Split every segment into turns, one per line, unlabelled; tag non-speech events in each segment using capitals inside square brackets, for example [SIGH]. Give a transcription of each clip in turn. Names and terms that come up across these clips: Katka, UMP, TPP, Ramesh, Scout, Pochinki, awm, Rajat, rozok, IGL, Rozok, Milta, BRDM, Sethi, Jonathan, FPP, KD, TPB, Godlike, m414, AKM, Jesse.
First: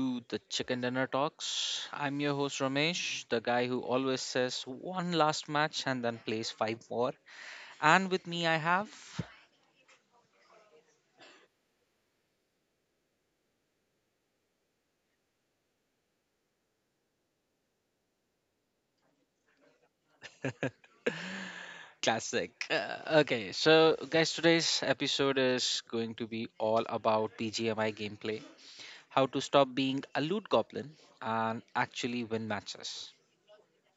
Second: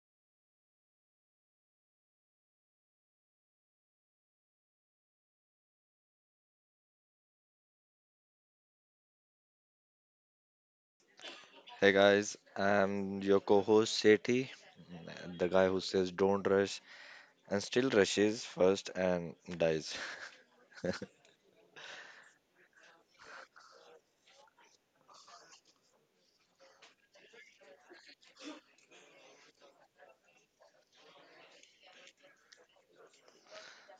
to the Chicken Dinner Talks. I'm your host, Ramesh, the guy who always says one last match and then plays five more. And with me, I have
Hey guys, I'm your co host Sethi, the guy who says don't rush and still rushes first and dies.
classic. Okay, so guys, today's episode is going to be all about BGMI gameplay, how to stop being a loot goblin and actually win matches.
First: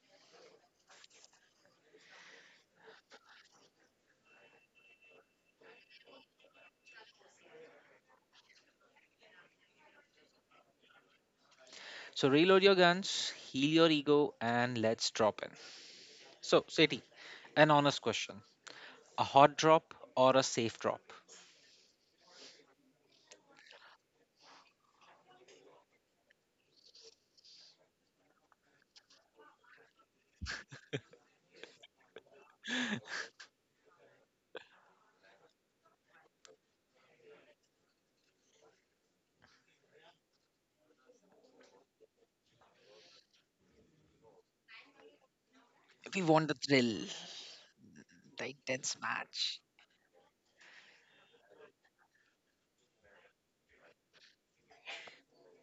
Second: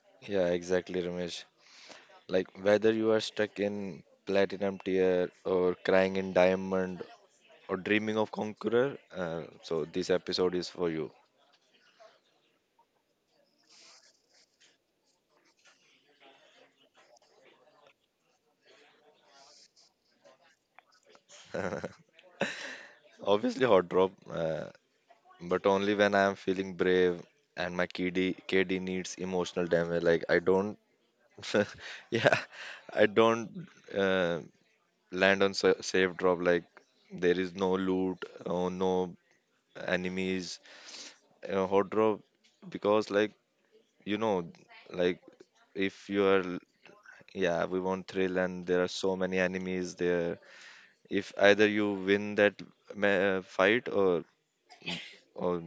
[LAUGHS] Yeah, exactly, Ramesh. Like whether you are stuck in platinum tier or crying in diamond or dreaming of conqueror, so this episode is for you.
So, reload your guns, heal your ego, and let's drop in. So, Seti, an honest question. A hot drop or a safe drop?
[LAUGHS] Obviously, hot drop, but only when I am feeling brave and my KD needs emotional damage. Like, I don't, [LAUGHS] yeah, I don't. Uh, Land on safe drop, like there is no loot or no enemies. Hot drop, because like you know like if yeah, we want thrill
The
and there are
intense
so many
match.
enemies there. If either you win that ma- fight, or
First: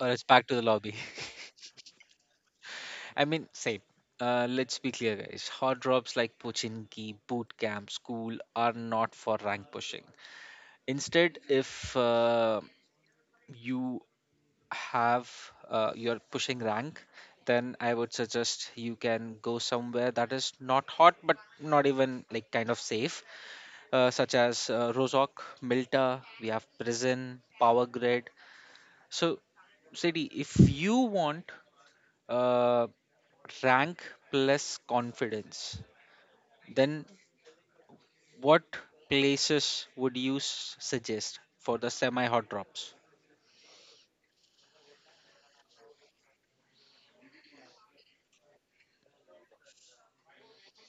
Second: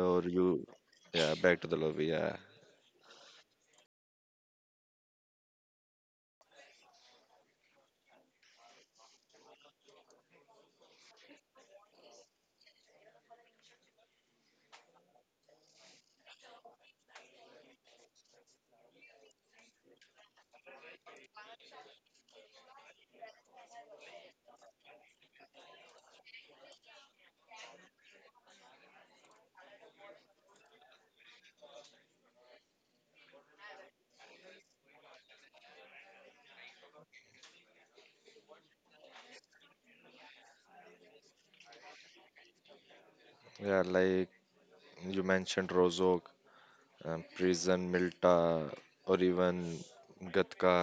Or it's back to the
you,
lobby.
yeah, back to the lobby, yeah.
[LAUGHS] I mean, same. Let's be clear, guys. Hot drops like Pochinki, boot camp, school are not for rank pushing. Instead, if you have you're pushing rank, then I would suggest you can go somewhere that is not hot, but not even like kind of safe, such as Rozok, Milta. We have prison, power grid. So Sadie, if you want uh, rank plus confidence, then what places would you suggest for the semi hot drops?
Yeah, like you mentioned Rozok, prison, Milta, or even Gatka.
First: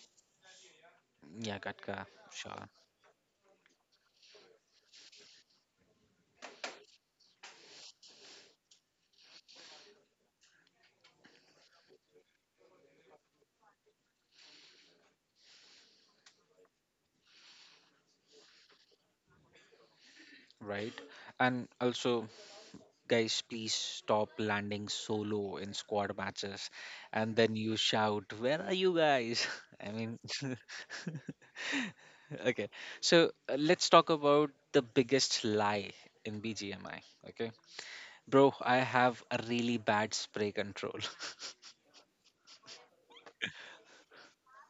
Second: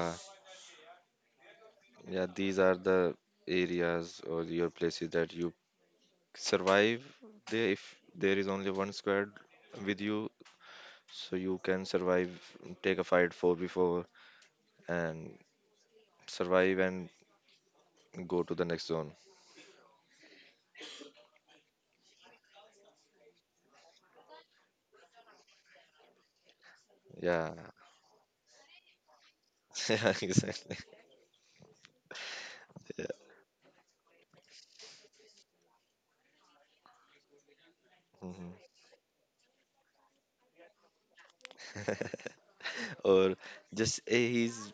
Yeah, Katka,
Yeah, these
sure,
are the areas or your places that you survive there if there is only one squad with you, so you can survive, take a fight 4 before and survive and go to the next zone.
right. And also, guys, please stop landing solo in squad matches and
Yeah,
then you shout, where are you guys? [LAUGHS]
[LAUGHS]
I
yeah,
mean, [LAUGHS]
exactly.
okay,
Yeah.
so let's talk about the biggest lie in BGMI.
Hmm.
Bro, I have a really bad spray control.
[LAUGHS] Or just he's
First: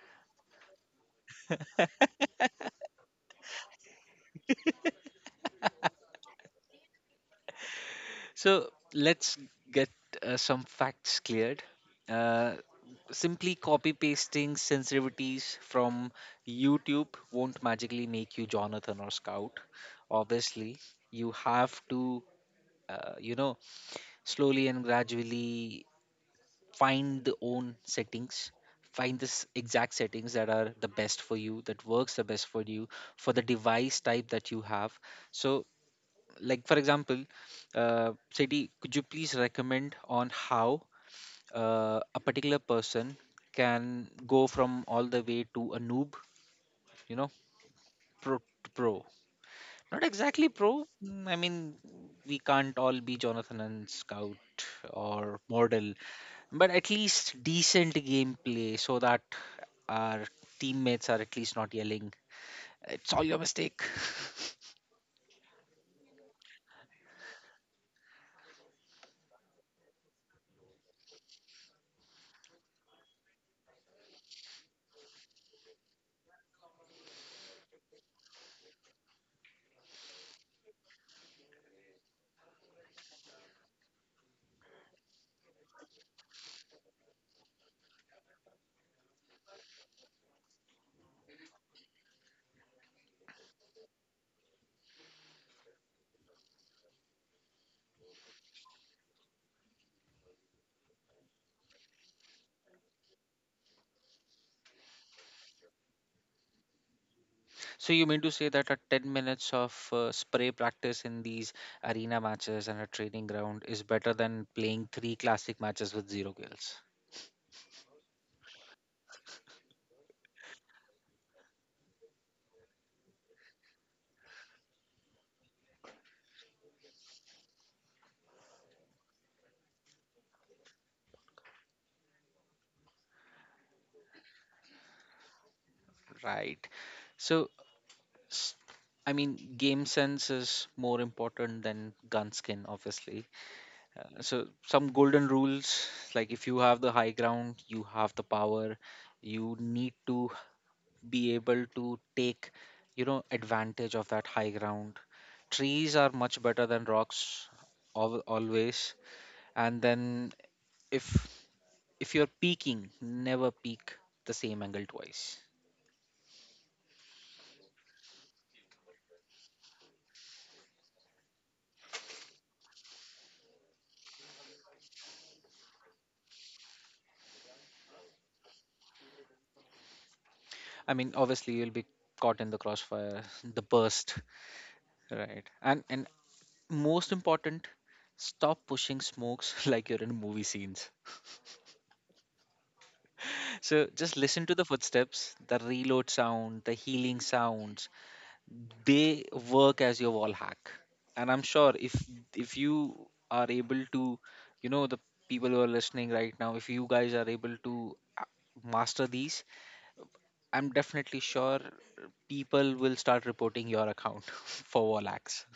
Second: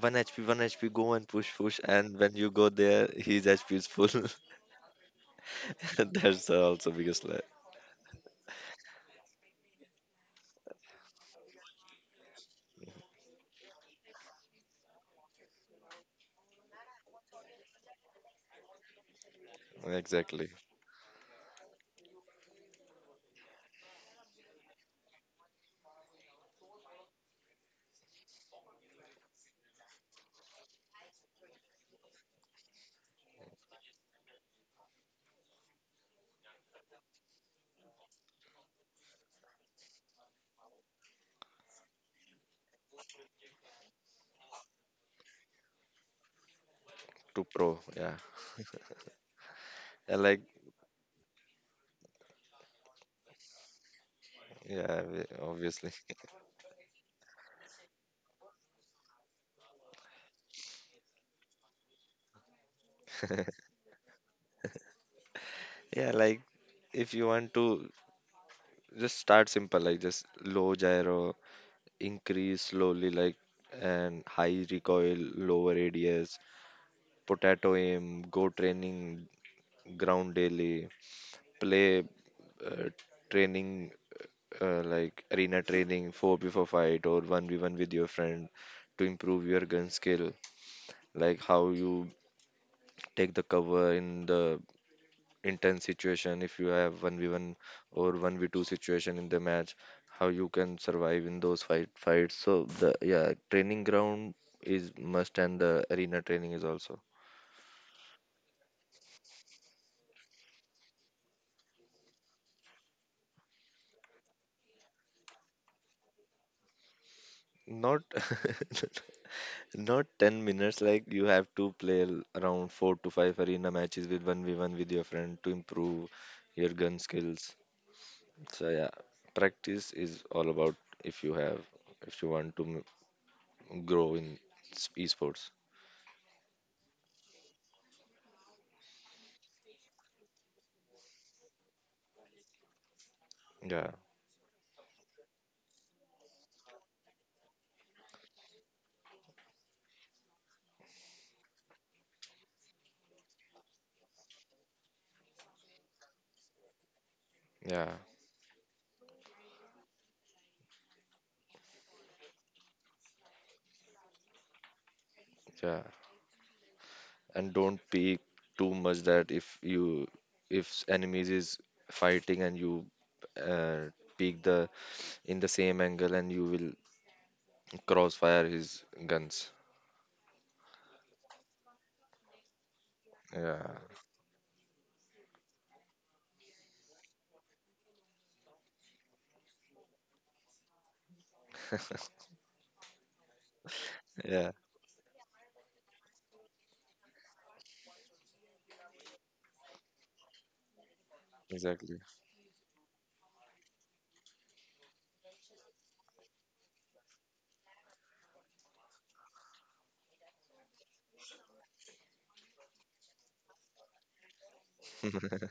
one HP, one HP, go and push, push, and when you go there, his HP is full. [LAUGHS] That's also biggest lie.
[LAUGHS] So let's get some facts cleared. Uh, Simply copy pasting sensitivities from YouTube won't magically make you Jonathan or Scout.
Exactly.
Obviously, you have to, you know, slowly and gradually find the own settings find this exact settings that are the best for you, that works the best for you, for the device type that you have. So, like for example, Seti, could you please recommend on how a particular person can go from all the way to a noob, you know,
To pro, yeah.
pro to pro?
I
Not
like.
exactly pro, I mean, we can't all be Jonathan and Scout
Yeah,
or
obviously.
model,
[LAUGHS]
but at least decent gameplay so that our teammates are at least not yelling it's all your mistake. [LAUGHS]
Yeah, like if you want to just start simple, like just low gyro, increase slowly, like, and high recoil, lower ADS, potato aim, go training, ground daily, play uh, training, like arena training, 4 before fight or 1v1 with your friend to improve your gun skill, like how you take the cover in the intense situation if you have 1v1 or 1v2 situation in the match, how you can survive in those fights. So the, yeah, training ground is must and the arena training is also.
So you mean to say that a 10 minutes of spray practice in these arena matches and a training ground is better than playing three classic matches with zero kills,
Not [LAUGHS] not 10 minutes, like you have to play around 4 to 5 arena matches with 1v1 with your friend to improve your gun skills. So yeah, practice is all about, if you have, if you want to grow in esports.
right? So s- I mean, game sense is more important than gun skin, obviously.
Yeah.
So some golden rules, like if you have the high ground, you have the power, you need to be able to take, you know, advantage of that high ground. Trees are much better than rocks
Yeah.
always. And then if if you're peaking, never peak the same angle twice.
Yeah, and don't peek too much, that if you, if enemies is fighting and you uh, peek the in the same angle and you will crossfire his guns.
I mean, obviously you'll be caught in the crossfire, [LAUGHS] the
Yeah,
burst, right? And most important, stop pushing smokes [LAUGHS] like you're in movie scenes.
[LAUGHS]
So just listen
yeah,
to the footsteps, the reload sound, the healing sounds, they work as your wall hack. And I'm sure if
exactly.
you are able to, you know, the people who are listening right now, if you guys are able to uh, master these, I'm definitely sure people will start reporting your account [LAUGHS] for wall hacks,
[LAUGHS]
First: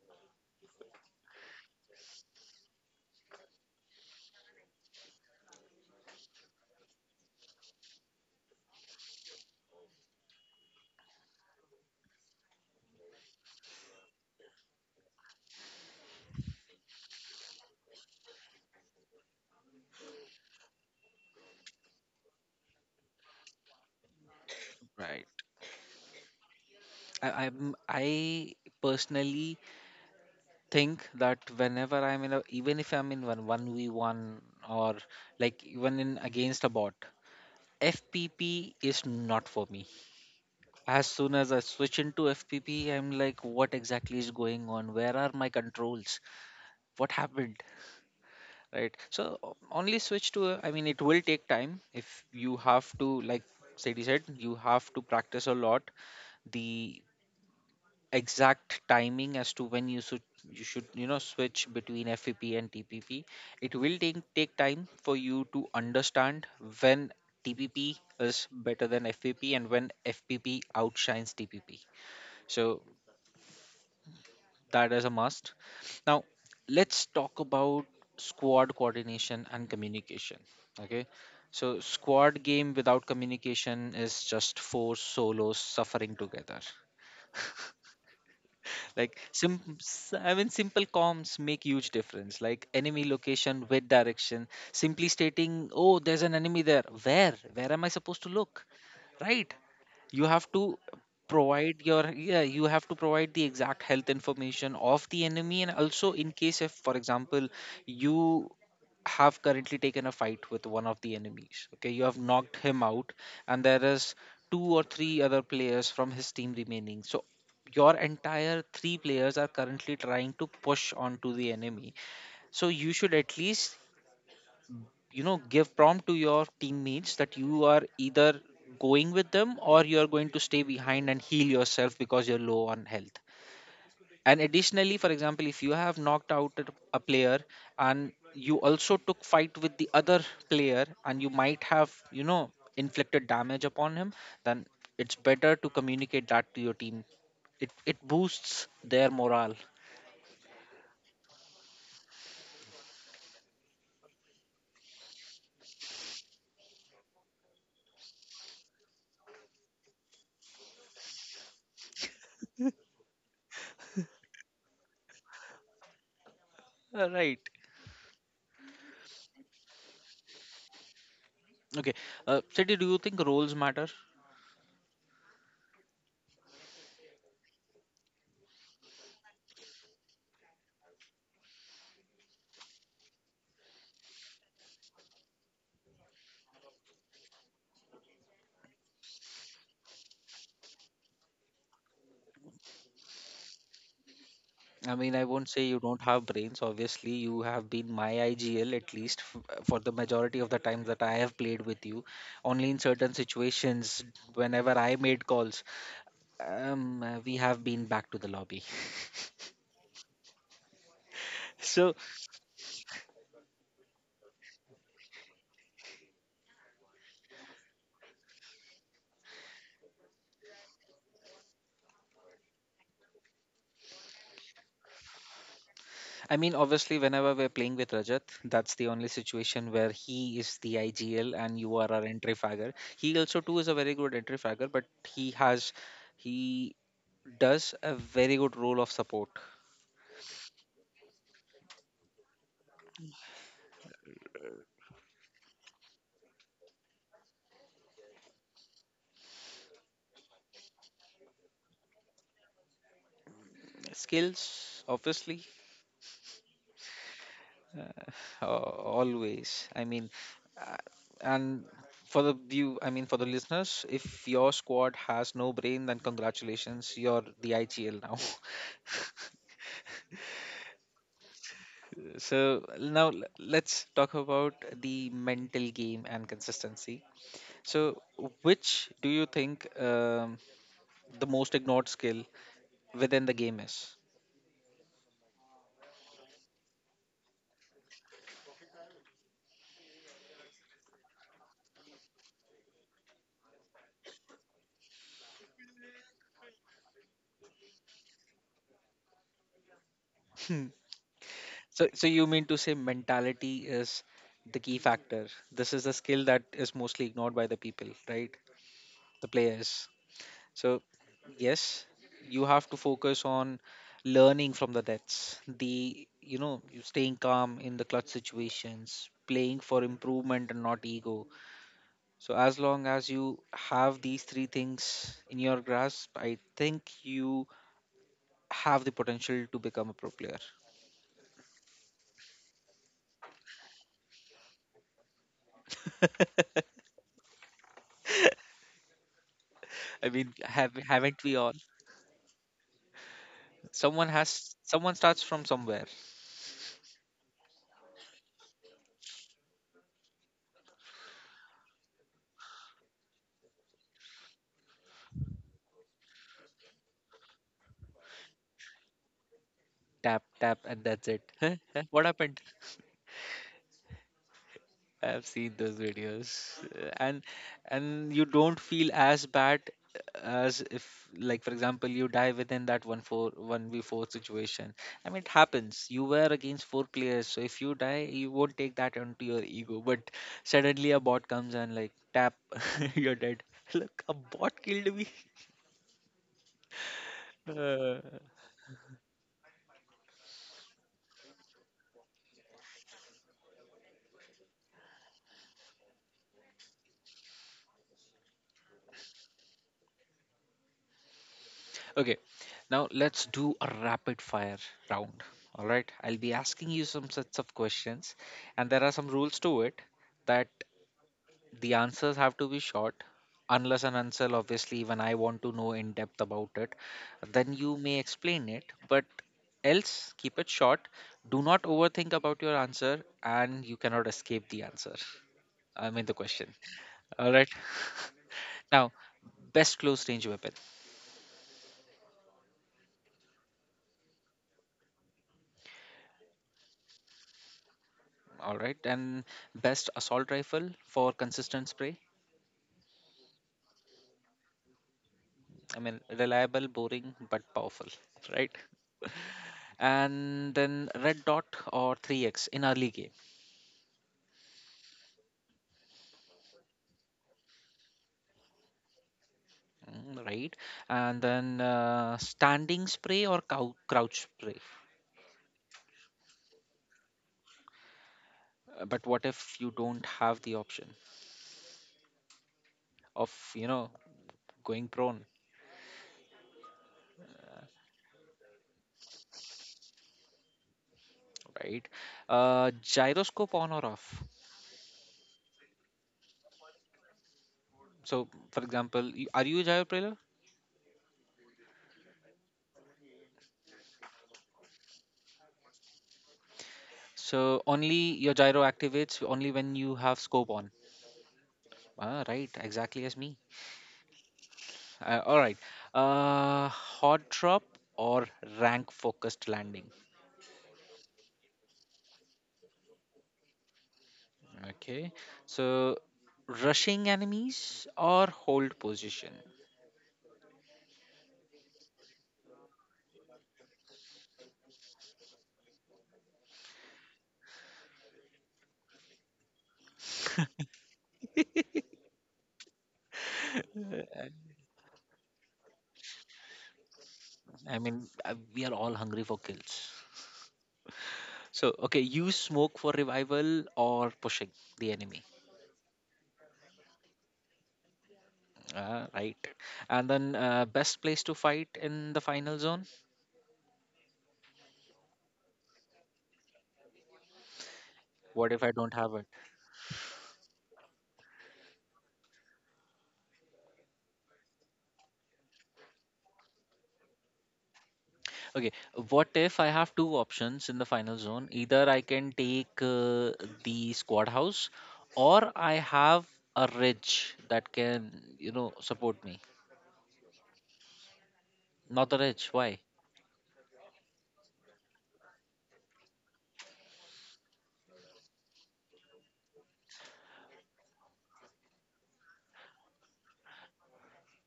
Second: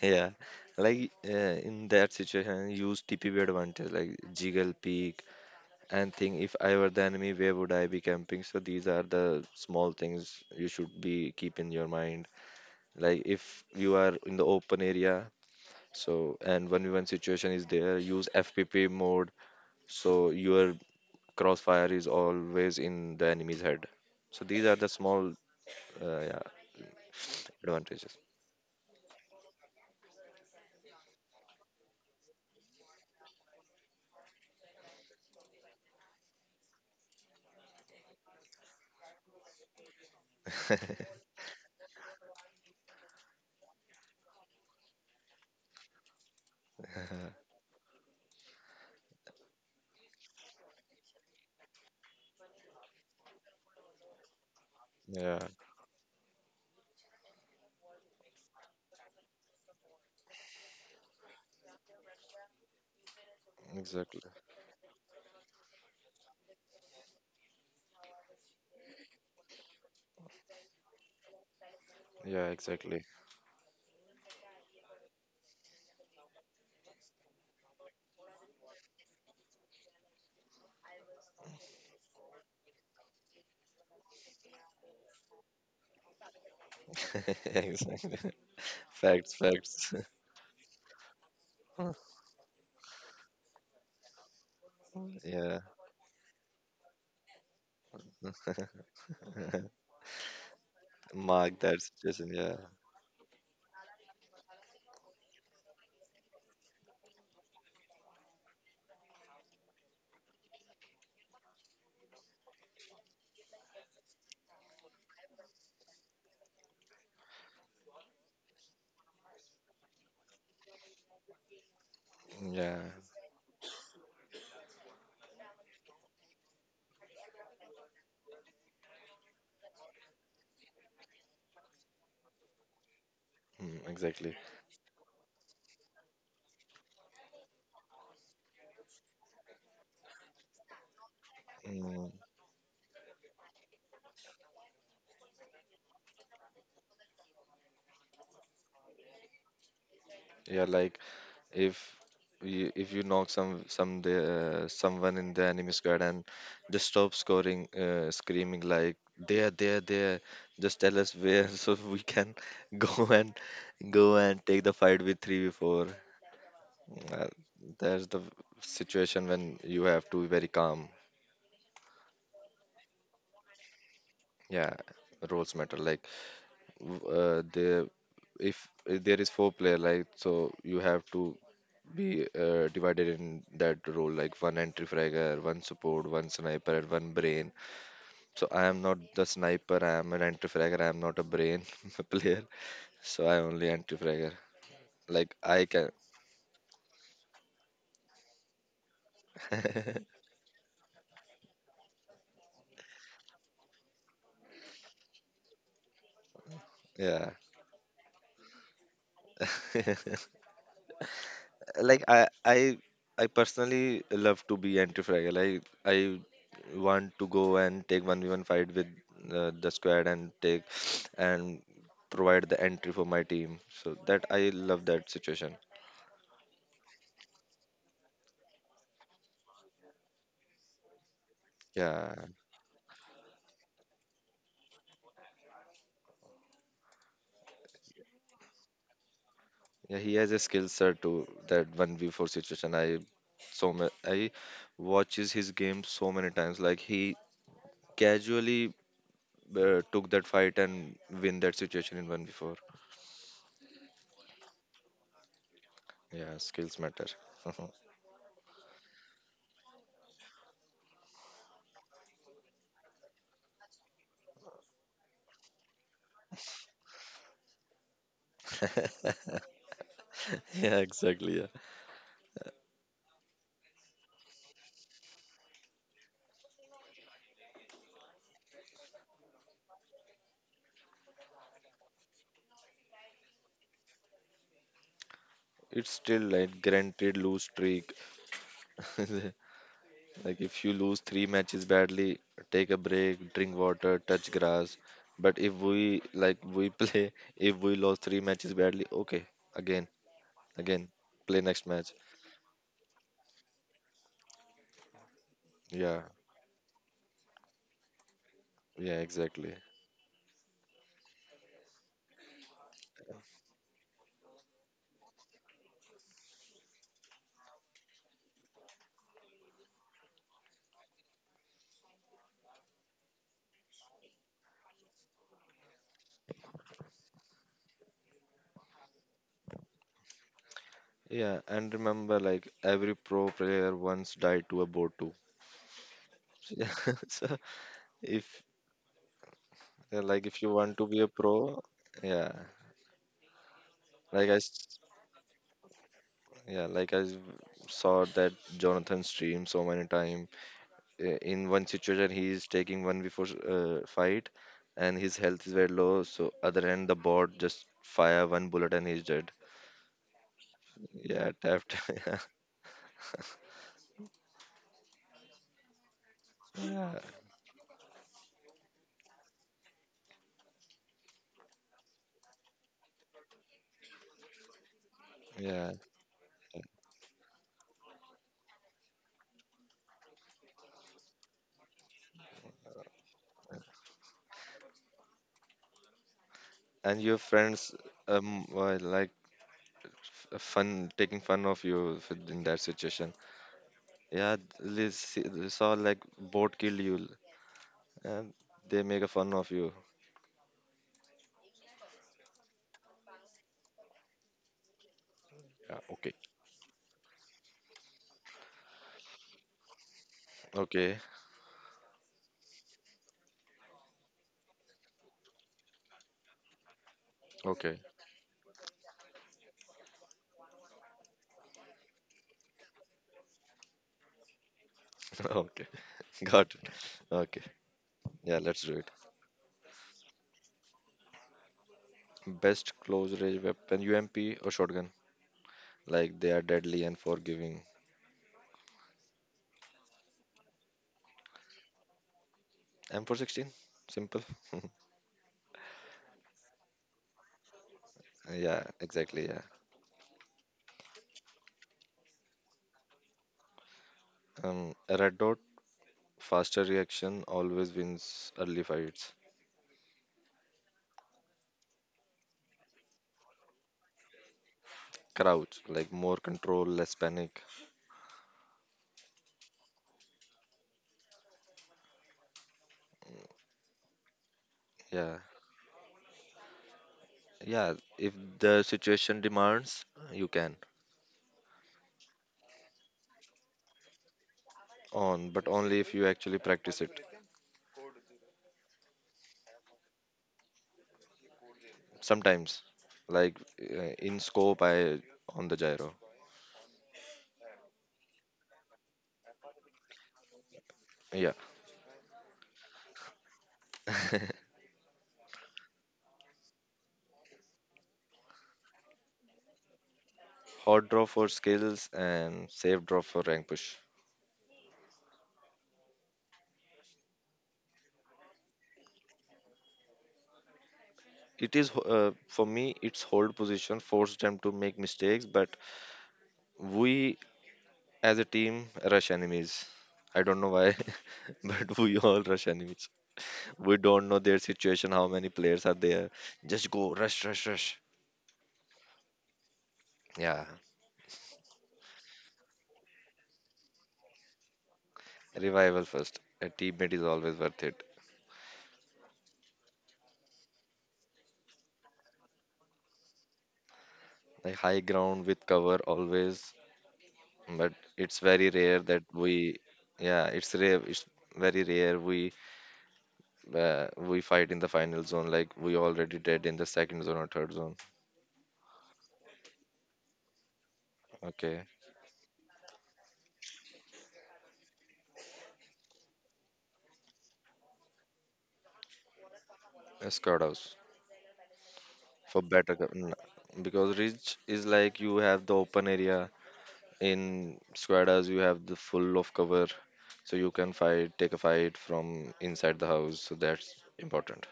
Yeah, like in that situation, use TPB advantage like jiggle peek and think, if I were the enemy, where would I be camping? So these are the small things you should be keep in your mind. Like if you are in the open area, so, and 1v1 situation is there, use FPP mode so your crossfire is always in the enemy's head. So, these are the small
right?
yeah,
I, i'm
advantages.
i personally think that whenever I'm in a, even if I'm in one 1v1 or like even in against a bot, FPP is not for me.
[LAUGHS]
As soon as I switch into FPP, I'm like, what exactly is going on? Where are my controls? What happened? Right. So only switch to, I mean, it will take time if you have to, like Sadie said, you have to
Yeah,
practice a lot. The exact timing as to when you should you should, you know, switch between FPP and TPP. It will
exactly.
take time for you to understand when TPP is better than FPP and when FPP outshines TPP.
Yeah,
So
exactly.
that is a must. Now, let's talk about squad coordination and communication. Okay. So, squad game without communication is just four solos suffering together.
[LAUGHS] Exactly.
[LAUGHS] Like
Facts, facts.
I mean, simple comms make huge
[LAUGHS]
difference, like enemy location with direction. Simply
Yeah,
stating, oh, there's an enemy there, where am I supposed to look, right? you have to
mark that
provide your
situation.
Yeah,
Yeah,
you have to provide the exact health information of the enemy. And also, in case if for example you have currently taken a fight with one of the enemies, okay, you have knocked him out, and there is two or three other players from his team remaining, so your entire three players are currently trying to push onto the enemy, so
yeah,
you should at least, you know, give prompt to your teammates that you are either going with them or you are going to stay behind and heal yourself because you're low on health.
mm, exactly.
And additionally, for example, if you have knocked out a player and you also took fight with the other player, and you might have,
Mm,
you know, inflicted damage upon him, then it's better to communicate that to your team. It boosts their morale.
yeah, like if you, if you knock some the, someone in the enemy squad and just stop scoring, screaming like there, just tell us where. [LAUGHS] So we can go and go and take the fight with 3v4. uh,
Right.
there's the situation when you have to be very calm.
Okay, Siddhi, do you think roles matter?
Yeah, roles matter. Like the, if there is four player, like so you have to be divided in that role, like one entry fragger, one support, one sniper, and one brain. So I am not the sniper, I am an entry fragger, I am not a brain [LAUGHS] player. So I only entry fragger.
I mean, I
Like
won't
I
say you
can.
don't have brains. Obviously, you have been my IGL at least for the
[LAUGHS]
majority of the time that I have played with you. Only in certain situations, whenever I made calls,
Yeah.
we have been back to the lobby. [LAUGHS]
[LAUGHS]
So,
Like i I personally love to be entry fragger. Like I want to go and take 1v1 fight with the squad and take and provide the entry for my team, so that I love that situation.
I mean, obviously, whenever we're playing with Rajat, that's the only situation where he is the IGL and you are our
Yeah.
entry fagger. He also too is a very good entry fagger, but he has, he does a very good role of support.
Yeah, he has a skill set to that one v four situation. I watches his game so many times. Like he casually took that fight and win that situation in one v four.
Skills, obviously.
Yeah, skills matter. [LAUGHS]
Always. I mean, uh, and for the view, I mean, for the listeners, if your squad has no brain, then congratulations, you're the IGL now. [LAUGHS]
Yeah, exactly. Yeah,
So now let's talk about the mental game and consistency. So, which do you think the most ignored skill within the game is?
it's still like granted lose streak. [LAUGHS] Like if you lose three matches badly, take a break, drink water, touch grass. But if we, like we play, [LAUGHS] if we lost three matches badly, okay, again again,
[LAUGHS]
play next
So,
match.
so you mean to say mentality is the key factor? This is a
Yeah,
skill that is mostly ignored by the people, right?
yeah,
The
exactly.
players. So, yes, you have to focus on learning from the deaths. The, you know, you staying calm in the clutch situations, playing for improvement and not ego. So, as long as you have these three things in your grasp, I think you have the potential to become a pro player.
Yeah, and remember, like every pro player once died to a boat too. [LAUGHS] Yeah, so if, yeah,
I
like
mean,
if you want
have
to be a
haven't we all?
pro, yeah,
Someone
like
has, someone starts from somewhere.
yeah, like saw that Jonathan stream so many time. In one situation, he is taking one before fight, and his health is very low. So other hand, the bot just fire one bullet and he's dead.
Tap tap and that's
Yeah,
it.
tapped.
[LAUGHS] What
[LAUGHS]
happened? I've seen those videos. Uh,
Yeah,
and and you don't feel as bad as if, like for example, you die within that one four one v four situation. I mean, it
yeah, yeah.
happens. You were against four players, so if you die, you won't take that onto your ego. But suddenly a bot comes and like tap, [LAUGHS] you're dead. Look, a bot killed me.
And your
[LAUGHS]
friends,
Uh,
um were like fun, taking fun of you in that situation, yeah. They they saw like boat kill you and they make a fun of you.
Okay, now let's do a rapid fire round. All
Yeah,
right,
okay.
I'll be asking you some sets of questions, and there are some rules to it, that
Okay.
the answers have to be short, unless and until obviously when I want to know in depth about it, then you
Okay.
may explain it. But else, keep it short. Do not overthink about your answer, and you cannot escape the answer.
[LAUGHS] Okay,
I mean the question.
got it.
All
Okay,
right.
yeah,
[LAUGHS]
let's do
Now, best close range weapon.
it. Best close range weapon UMP or shotgun, like they are deadly and forgiving.
All right, and best assault rifle for consistent spray.
M416, simple.
I mean, reliable, boring, but powerful,
[LAUGHS] Yeah,
right?
exactly, yeah.
And then red dot or 3x in early game?
um a red dot, faster reaction always wins early fights.
Mm, right? And then standing spray or crouch spray.
Crouch, like more control, less panic.
But what if you don't have the option of, you know, going
Yeah,
prone,
yeah. If the situation demands, you can.
right? Gyroscope on or off.
On, but only if you actually practice it.
So, for example, are you a gyro player?
Sometimes, like in scope, I on the gyro.
So only your gyro activates only when you have scope on?
Yeah.
Ah, right, exactly as me.
[LAUGHS]
All right. Hot drop or rank focused landing.
Hot draw for skills and safe draw for rank push.
Okay. So, rushing enemies or hold position.
It is for me, it's hold position, forced them to make mistakes, but we as a team rush enemies. I don't know why, [LAUGHS] but we all rush enemies. We don't know their situation, how many players are there. Just go, rush, rush, rush.
I mean, we are all hungry for kills.
Yeah,
So, okay, use smoke for revival or pushing the enemy.
revival first. A teammate is always worth it.
Ah, right. And then, best place to fight in the final zone?
Like high ground with cover always, but it's very
What if I
rare
don't
that
have it?
we, yeah, it's rare. It's very rare we fight in the final zone. Like we already did in the second zone or third zone.
Okay, what if I have two options in the final zone?
Okay,
Either I can take the squad house or I have a ridge that can, you know, support me.
a squad house
Not the
for
ridge,
better
why?
because ridge is like you have the open area, in squadas you have the full of cover, so you can fight, take a fight from inside the house, so that's important.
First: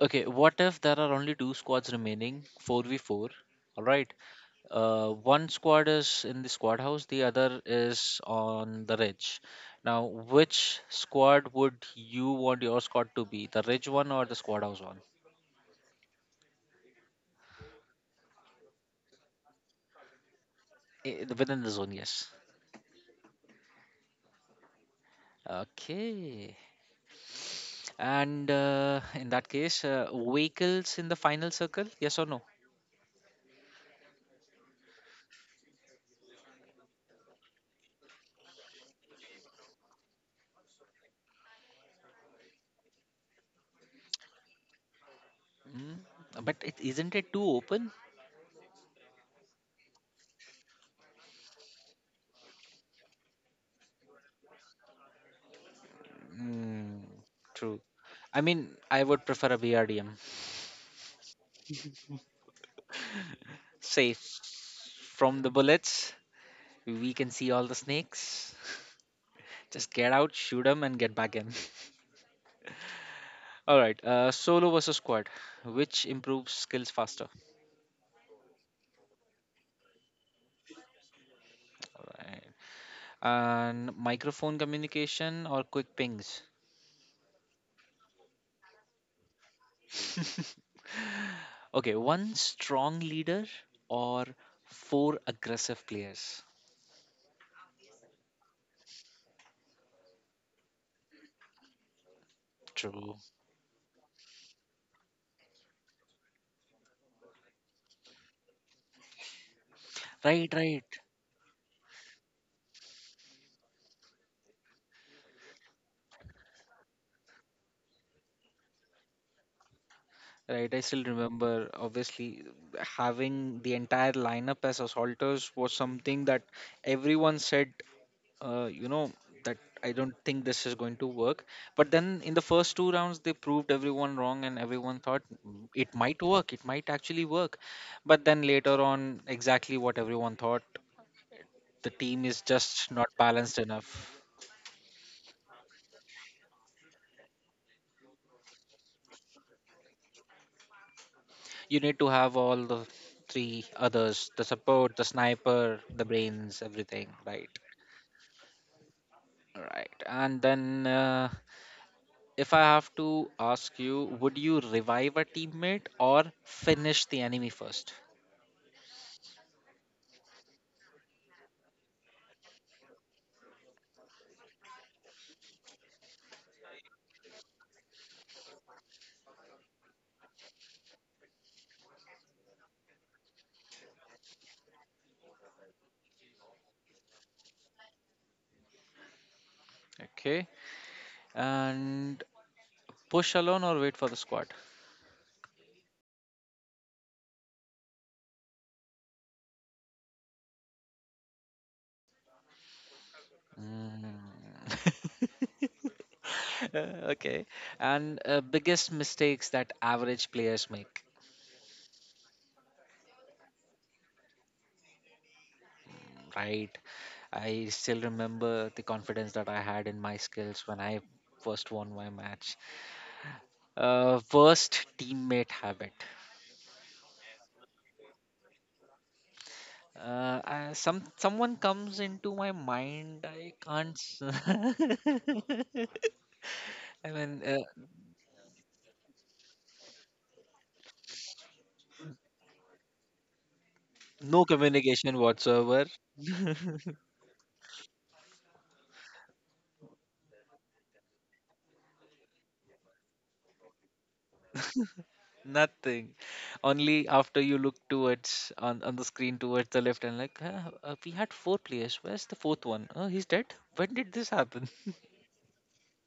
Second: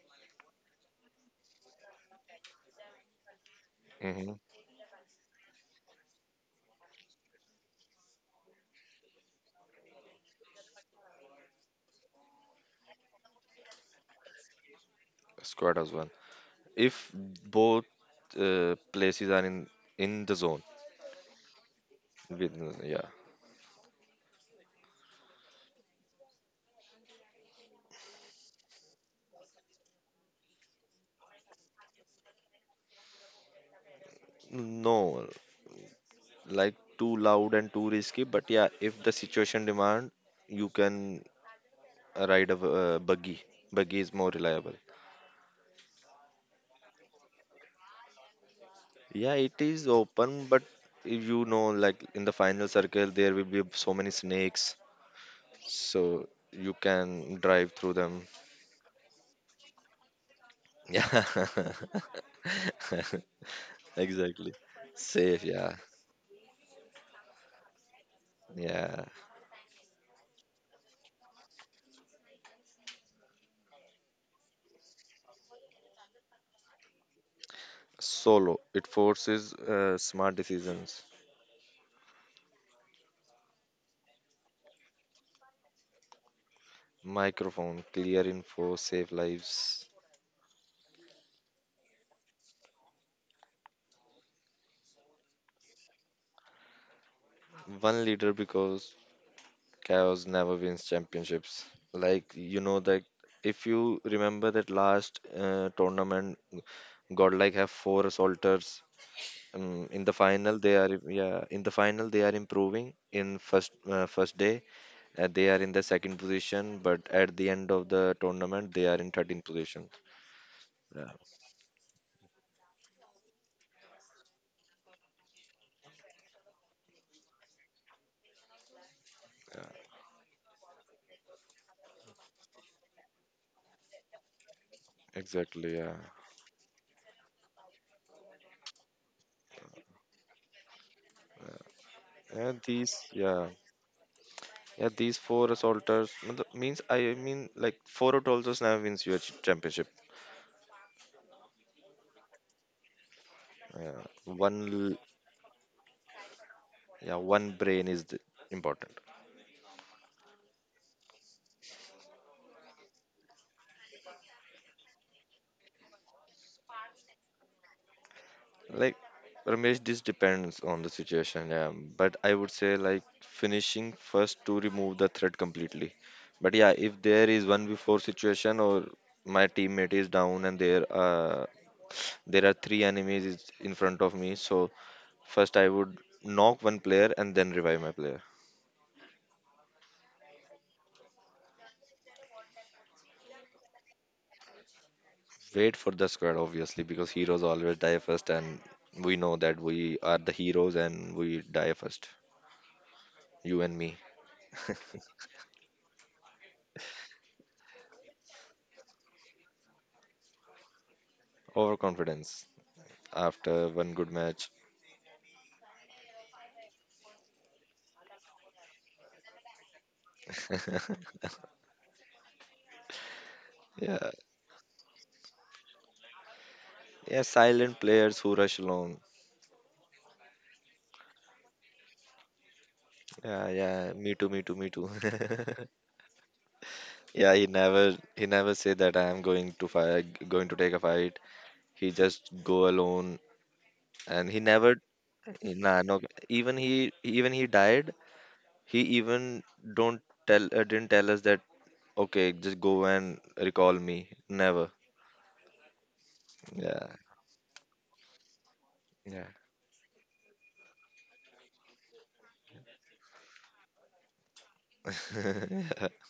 Okay, what if there are only two squads remaining, 4v4? All right.
Hmm.
One squad is in the squad house, the other is on the ridge. Now, which squad would you want your squad to be? The ridge one or the squad house one?
Squadas one, if both places are in the zone.
Eh, within the zone, yes.
With, yeah.
Okay. And in that case, vehicles in the final circle, yes or no?
No, like too loud and too risky, but yeah, if the situation demand, you can ride a buggy. Buggy is more reliable.
Mm. But it, isn't it too open?
Yeah, it is open, but if you know, like in the final circle there will be so many snakes, so you
Mm,
can drive
true.
through them. [LAUGHS]
I mean, I would prefer a BRDM.
Yeah, [LAUGHS]
Safe.
exactly.
From
Safe,
the
yeah,
bullets, we can see all the snakes.
yeah.
[LAUGHS] Just get out, shoot them, and get back in. [LAUGHS] All right, solo versus squad, which improves skills faster?
Solo, it forces smart decisions.
Right. And microphone communication or quick pings?
Microphone, clear info, save lives.
[LAUGHS] Okay, one strong leader or four aggressive players?
One leader, because chaos never wins championships. Like you know that,
True.
if you remember that last tournament, Godlike have four assaulters. In the
Right,
final, they
right.
are, yeah. In the final, they are improving. In first first day, they are in the second position, but at the end of the tournament, they are in 13th position.
Right, I still
Yeah,
remember obviously having the entire lineup as assaulters was something that everyone said, uh, you know, that I don't think this is going to work. But then in the first two rounds, they proved everyone wrong and everyone thought, "Mm,
exactly.
it
Yeah,
might work, it might actually work." But then later on, exactly what everyone thought, the team is
and
just
these
not
yeah,
balanced enough.
yeah, these four assaulters means, I mean, like four assaulters now wins your championship.
You need to have all the three
Yeah,
others, the support, the sniper, the brains, everything,
yeah,
right?
one brain is the, important.
Right. And then, if I have to ask you, would you revive a teammate or finish the enemy first?
Like Ramesh, this depends on the situation, yeah. But I would say like finishing first to remove the threat completely. But yeah, if there is one before situation, or my teammate is down and there are three enemies is in front of me, so first I would knock one player and then revive my player.
Okay. And push alone or wait for the squad?
Wait for the squad obviously, because heroes always die first, and we know that we are the heroes and we die first. You and me.
Mm. [LAUGHS] Okay. And biggest mistakes that average players make,
[LAUGHS] Overconfidence after one good match.
right? I still remember the confidence that I had in my skills when I
[LAUGHS]
first won my match.
Yeah,
Worst teammate habit.
yeah, silent players who rush along.
I, some someone comes into my mind.
Yeah,
I
yeah,
can't.
me too, me too, me
[LAUGHS]
too. [LAUGHS]
I
Yeah,
mean,
he never, he never say that I am going to fight, going to take a fight. He just go alone, and he
no
never.
communication
Nah,
whatsoever.
no,
[LAUGHS]
even he died. He even don't tell, didn't tell us that okay, just go and recall me. Never.
Nothing.
Yeah,
Only after you look towards on the
yeah.
screen towards the left and like, huh, we had four players. Where's the fourth one? Oh, he's dead. When did this happen? [LAUGHS]
[LAUGHS]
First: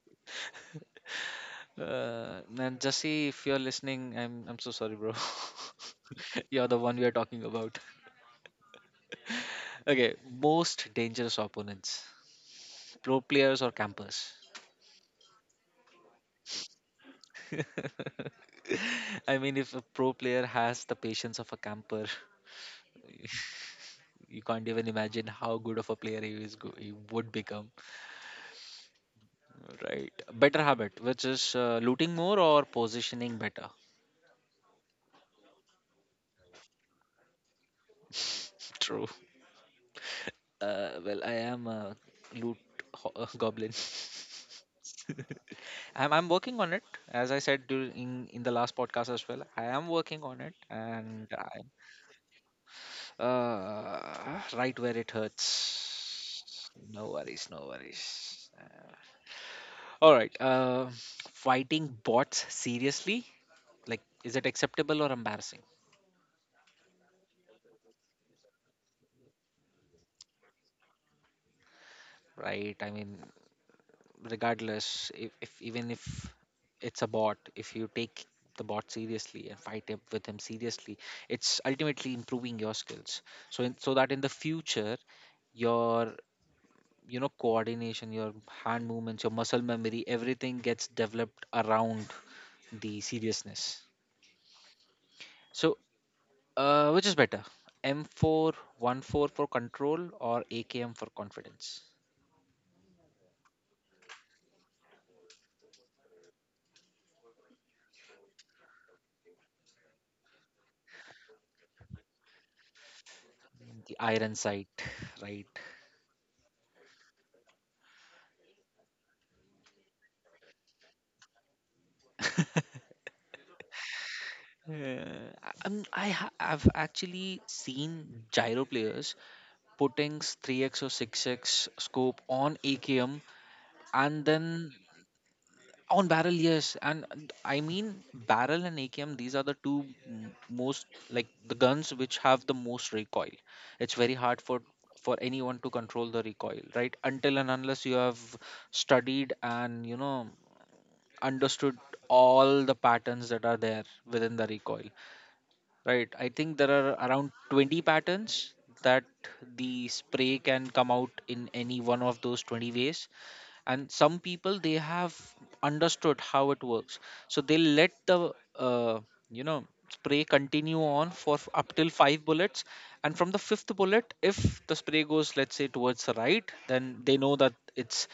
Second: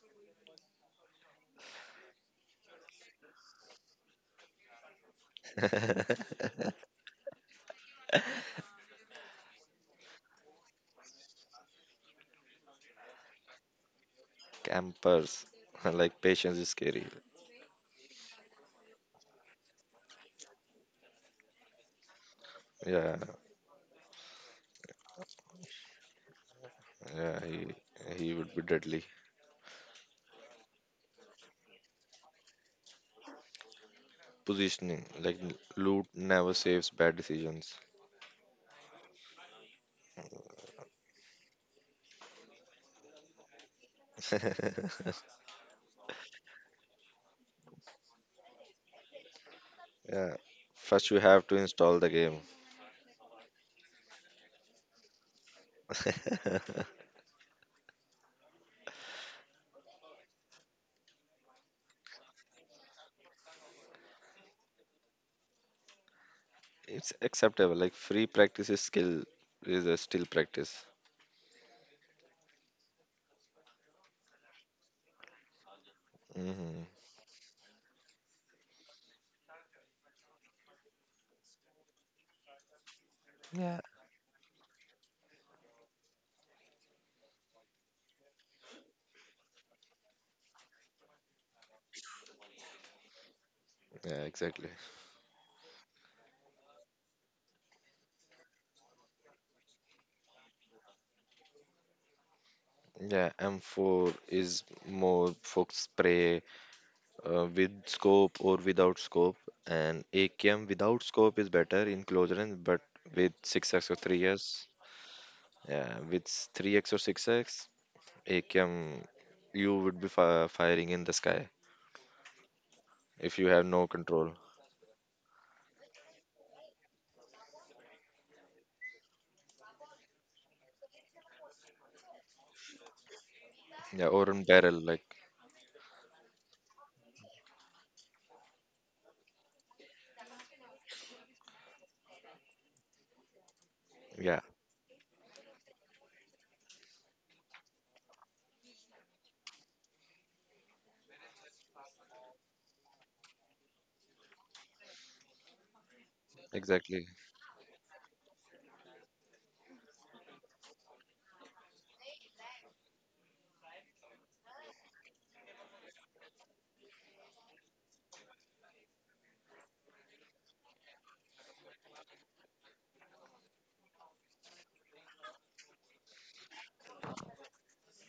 And Jesse, if you're listening, I'm so sorry, bro. [LAUGHS] You're the one we are talking about. Okay, most dangerous opponents, pro players or campers?
Campers, [LAUGHS] like patience is scary.
[LAUGHS] I mean, if a pro player has the patience of a camper,
Yeah.
[LAUGHS] you can't even imagine how good of a player he is. He would
Yeah,
become.
he would be deadly.
Right. Better habit, which is looting more or positioning better?
Positioning, like loot never saves bad decisions.
[LAUGHS] True. Well, I am a loot [LAUGHS] goblin. [LAUGHS]
[LAUGHS]
I'm working on it. As I said during in, the last podcast as well, I am working
Yeah.
on it,
First you
and
have to
I,
install the game.
right where it hurts.
[LAUGHS]
No worries, no worries. All right. Fighting bots seriously? Like, is it acceptable or embarrassing?
It's acceptable. Like free practice is a still practice.
Right. I mean, regardless if even if
Hmm.
it's a bot, if you take the bot seriously and fight him with him seriously, it's ultimately improving your skills,
Yeah.
so that in the future your coordination, your hand movements, your muscle memory, everything gets developed around the seriousness.
Yeah, exactly.
So, which is better, M414 for control or AKM for confidence?
Yeah, M4 is more focus spray, with scope or without scope, and AKM without scope is better in close range, but with 6x
The
or
iron sight.
3x,
[LAUGHS] Right.
yeah, with 3x or 6x, AKM, you would be fi firing in the sky if you have no control.
I've actually seen gyro players putting 3x or 6x scope on AKM and
Yeah, or in
then
barrel, like,
on barrel, yes. And I mean, barrel and AKM, these are the two most like the guns which have the most recoil. It's very hard for
yeah,
for anyone to control the recoil, right? Until and unless you have studied and understood all the patterns that are there within the recoil. Right. I think there are
exactly.
around 20 patterns that the spray can come out in any one of those 20 ways, and some people they have understood how it works, so they let the uh, you know spray continue on for up till five bullets, and from the fifth bullet, if the spray goes, let's say, towards the right, then they know that it's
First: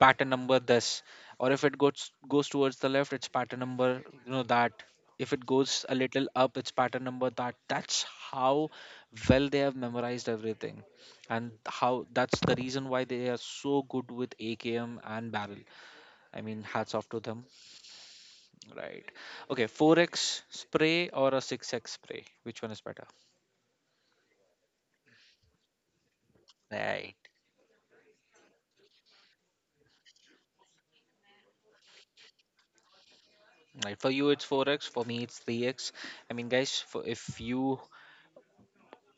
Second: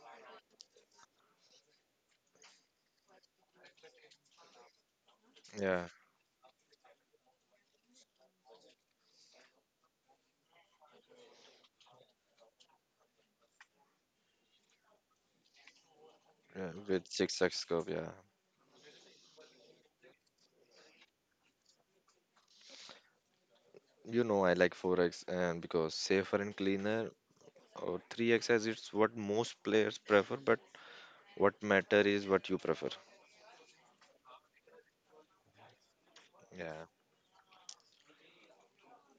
pattern number this. Or if it goes towards the left, it's pattern number that. If it goes
Yeah,
a little up, it's pattern number that. That's how well they have memorized everything, and how that's the reason why they are so good with AKM and barrel. I mean,
yeah,
hats
with
off to them.
6x scope, yeah.
Right. Okay, 4x spray or a 6x spray? Which one is better?
You know, I like 4x, and because safer and cleaner,
Right.
or 3x, as it's what most players prefer, but what matter is what you prefer.
Right. For you, it's 4x. For me, it's 3x. I mean, guys,
Yeah,
if you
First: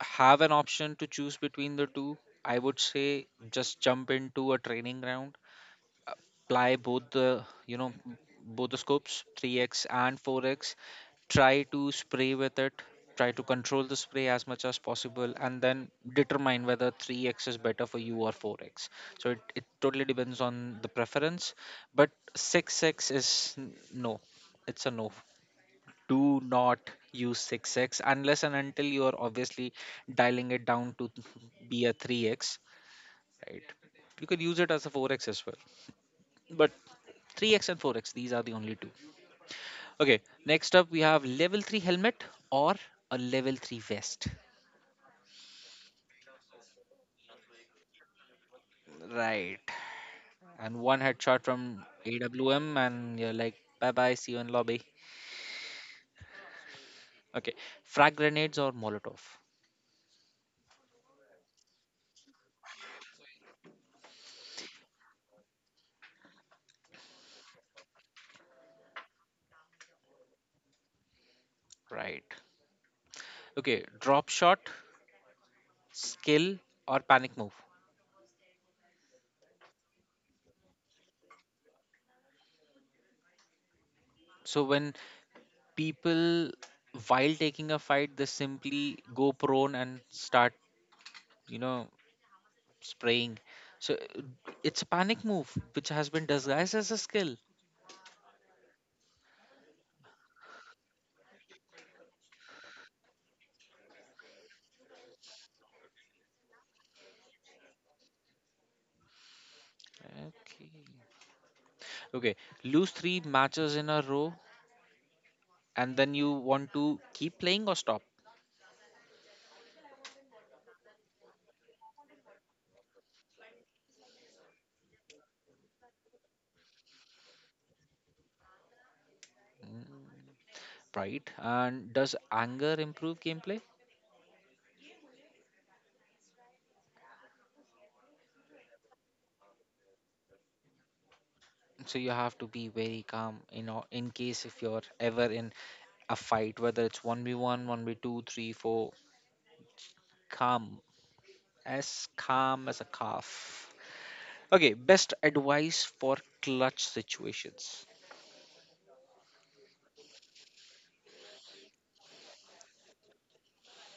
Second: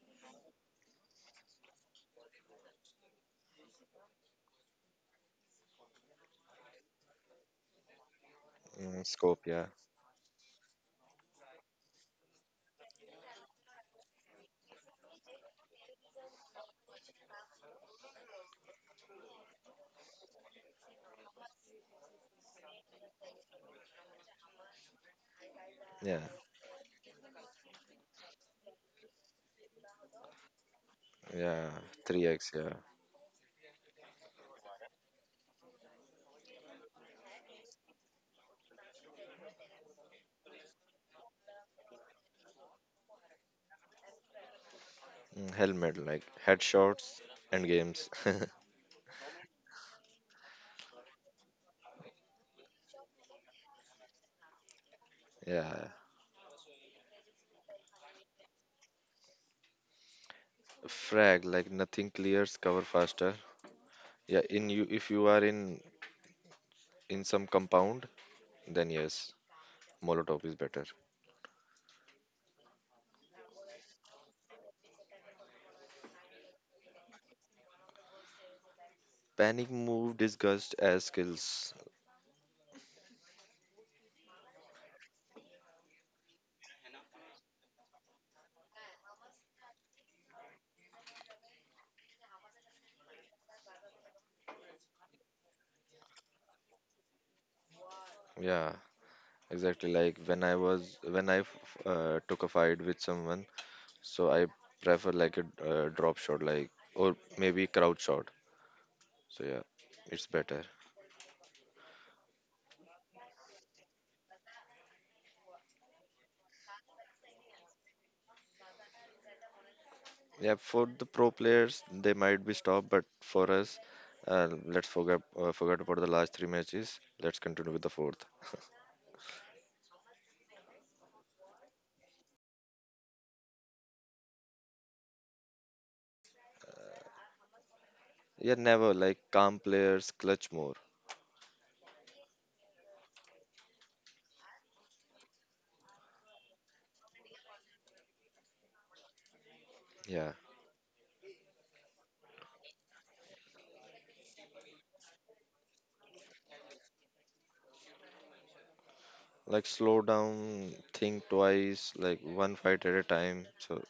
have an option to choose between the two, I would say just jump into a training round, apply both the
mm,
scopes,
scope, yeah,
3x and 4x, try to spray with it, try to control the spray as much as possible, and then determine whether 3x is better for you or 4x. So it totally depends on the preference, but 6x is no, it's a no.
yeah,
Do not use 6x unless and until you are obviously dialing it down to [LAUGHS]
yeah,
be a
3x,
3x,
yeah.
right? You could use it as a 4x as well, but 3x and 4x, these are the only two. Okay, next up we have level 3 helmet or a level 3 vest,
Mm, helmet, like headshots, end games. [LAUGHS]
right? And one headshot from AWM and you're like, bye bye, see you in lobby.
Yeah,
Okay, frag grenades or molotov?
frag, like nothing clears cover faster. Yeah, in, you if you are in some compound, then yes, Molotov is better.
Right. Okay, drop shot, skill or panic move?
Panic move disgust as skills.
So when people while taking a fight they simply go prone and start you know spraying. So, it's a panic move which has been disguised as a skill.
Yeah, exactly. Like when I was, when I took a fight with someone, so I prefer like a drop shot, like, or maybe crouch shot. So yeah, it's better.
Okay. Okay, lose three matches in a row and then you want to keep playing or stop?
Yeah, for the pro players, they might be stopped, but for us, let's forget about the last three matches. Let's continue with the fourth.
Mm. Right. And does anger improve gameplay?
Yeah, never, like calm players clutch more.
So you have to be very calm, in case if you're ever in a fight, whether it's 1v1, one v two, three, four,
Yeah,
calm, calm as a calf. Okay, best advice for clutch situations.
like slow down, think twice, like one fight at a time. So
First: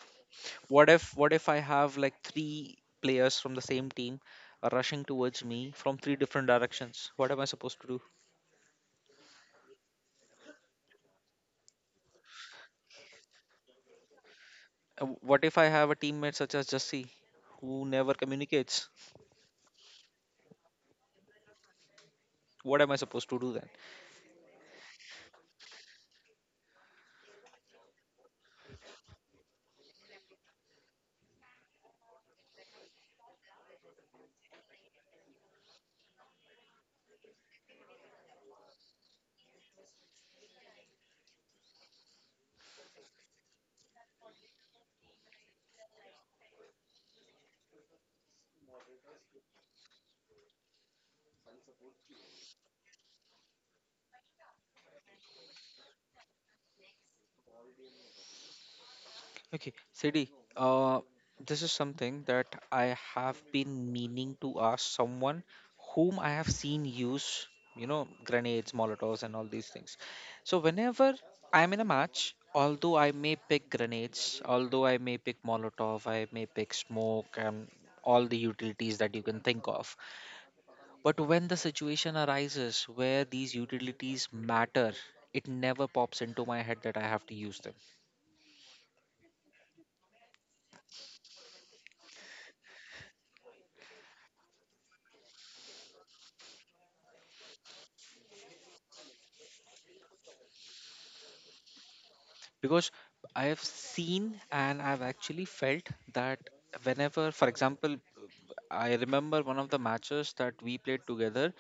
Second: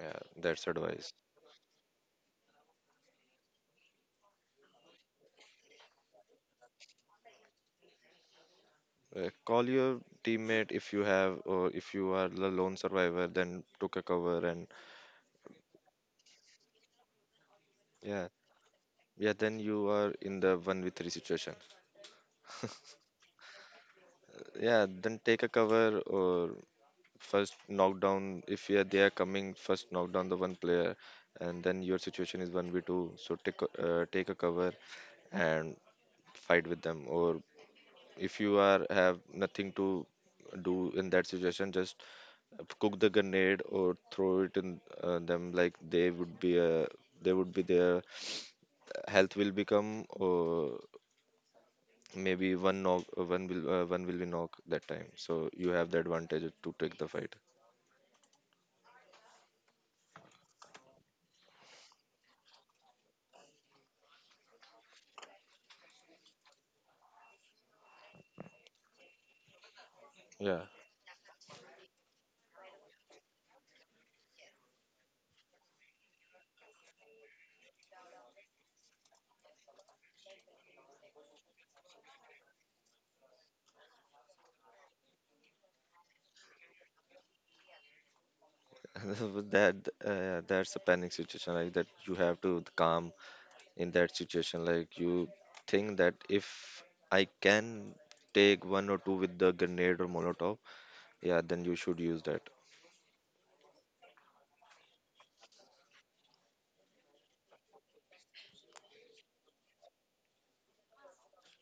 yeah, that's
what if
advice.
what if I have like three players from the same team are rushing towards me from three different directions? What am I supposed to do?
Call your teammate if you have, or if you are the lone survivor, then took a cover and,
What if I have a teammate such as Jesse who never
yeah,
communicates?
yeah, then you are in the one v three situation.
What am I supposed to do?
Yeah, then take a cover, or first knock down if, yeah, they are coming. First knock down the one player, and then your situation is one v two. So take a cover and fight with them, or if you are have nothing to do in that situation, just cook the grenade or throw it in them, like they would be their [SNIFFS] health will become, or maybe one knock, one will be knock that time, so you have the advantage to take the fight.
Okay, Sadie, uh, this is something that I have been meaning to ask someone whom I have seen use, grenades, molotovs, and all these things.
Yeah.
So, whenever I'm in a match, although I may pick grenades, although I may pick molotov, I may pick smoke, and all the utilities that you can think of, but when the situation arises where these utilities matter, it never pops into my head that I have to use them,
[LAUGHS] With that, that's a panic situation, like that you have to calm in that situation, like you think that if I can take one or two with the grenade or molotov. Yeah, then you should use that.
because I have seen and I've actually felt that whenever, for example, I remember one of the matches that we played together,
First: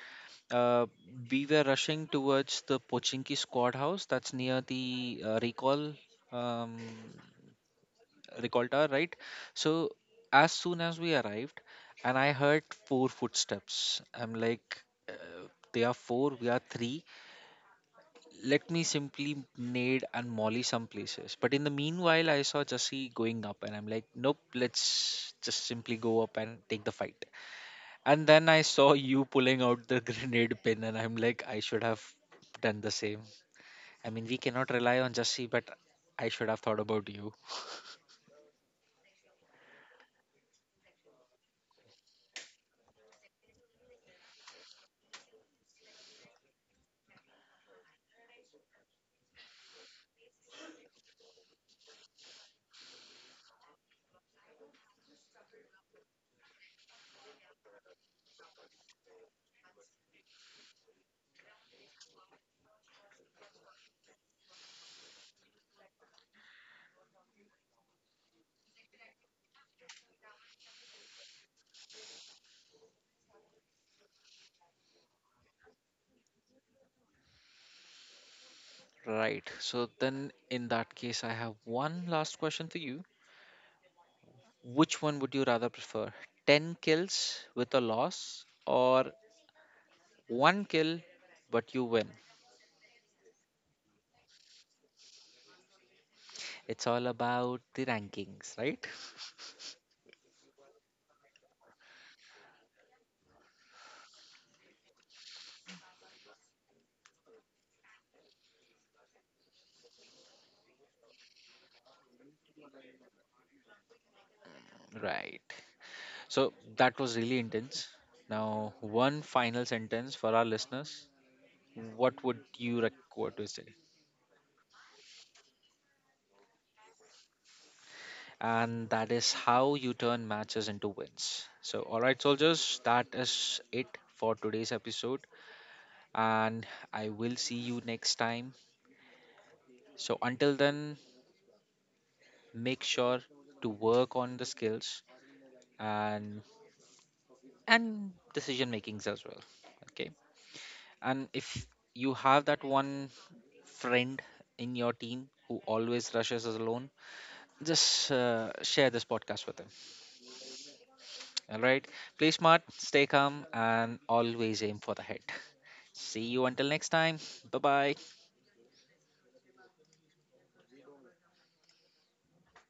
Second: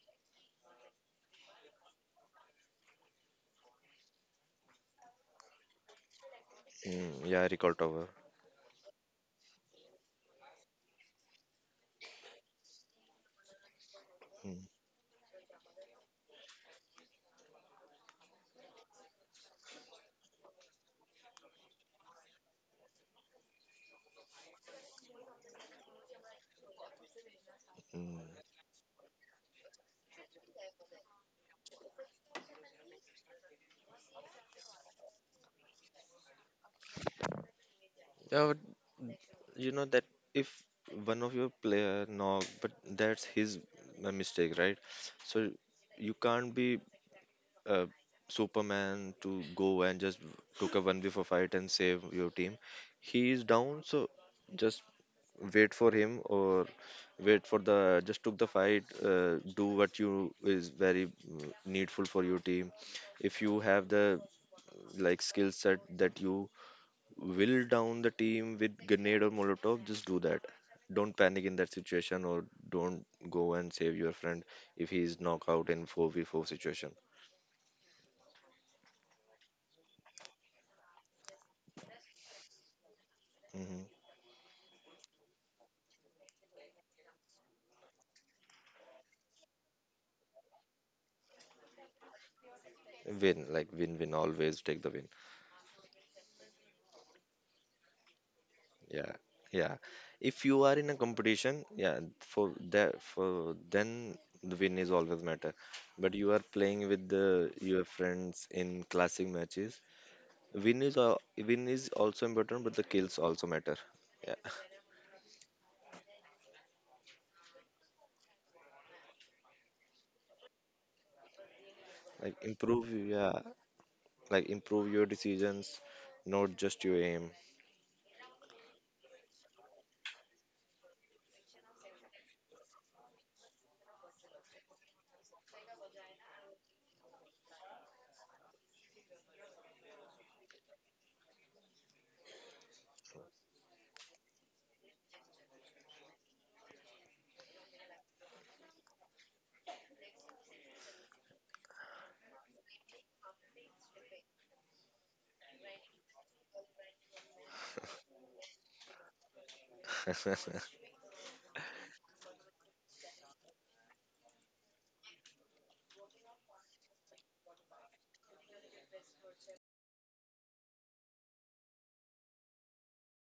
uh, we were rushing towards the Pochinki squad house that's near the um,
Mm, yeah, I recall tower.
recall tower, right? So as soon as we arrived, and I heard four footsteps, I'm
Mm,
like, uh, they are four, we are three, let me simply nade and molly some places. But in the meanwhile, I saw Jesse going up, and I'm like, nope, let's just simply go up and take the fight. And then
mm.
I saw [LAUGHS] you pulling out the [LAUGHS] grenade pin, and I'm like, I should have done the same. I mean, we cannot rely on Jesse, but I should have thought about you.
Yeah, but you know that if one of your player knock, but that's his mistake, right? So you can't be uh, Superman to go and just took a one v four fight and save your team. He is down, so just wait for him, or wait for the, just took the fight. Do what you is very mm, needful for your team, if you have the, like, skill set that you will down the team with grenade or molotov, just do that. Don't panic in that situation, or don't go and save your friend if he is knocked out in 4v4 situation.
Right. So then, in that case, I have one last question for you.
Hmm.
Which one would you rather prefer? 10 kills with a loss, or one kill but you win?
Win, like win, win always take the win.
It's all about the rankings, right?
Yeah, yeah. If you are in a competition, yeah, for that for, then the win is always matter. But you are playing with the your friends in classic matches, win is, win is also important, but the kills also matter. Yeah.
Right. So that was really intense. Now, one final sentence for our listeners.
Like
What would
improve,
you
yeah,
record to say?
like improve your decisions, not just your aim.
And that is how you turn matches into wins. So, all right, soldiers, that is it for today's episode. And I will see you next time. So, until then, make sure to work on the skills and and decision makings as well, okay. And if you have that one friend in your team who always rushes us alone, just share this podcast with him.
[LAUGHS]
All right. Play smart, stay calm, and always aim for the head. [LAUGHS] See you until next time. Bye bye.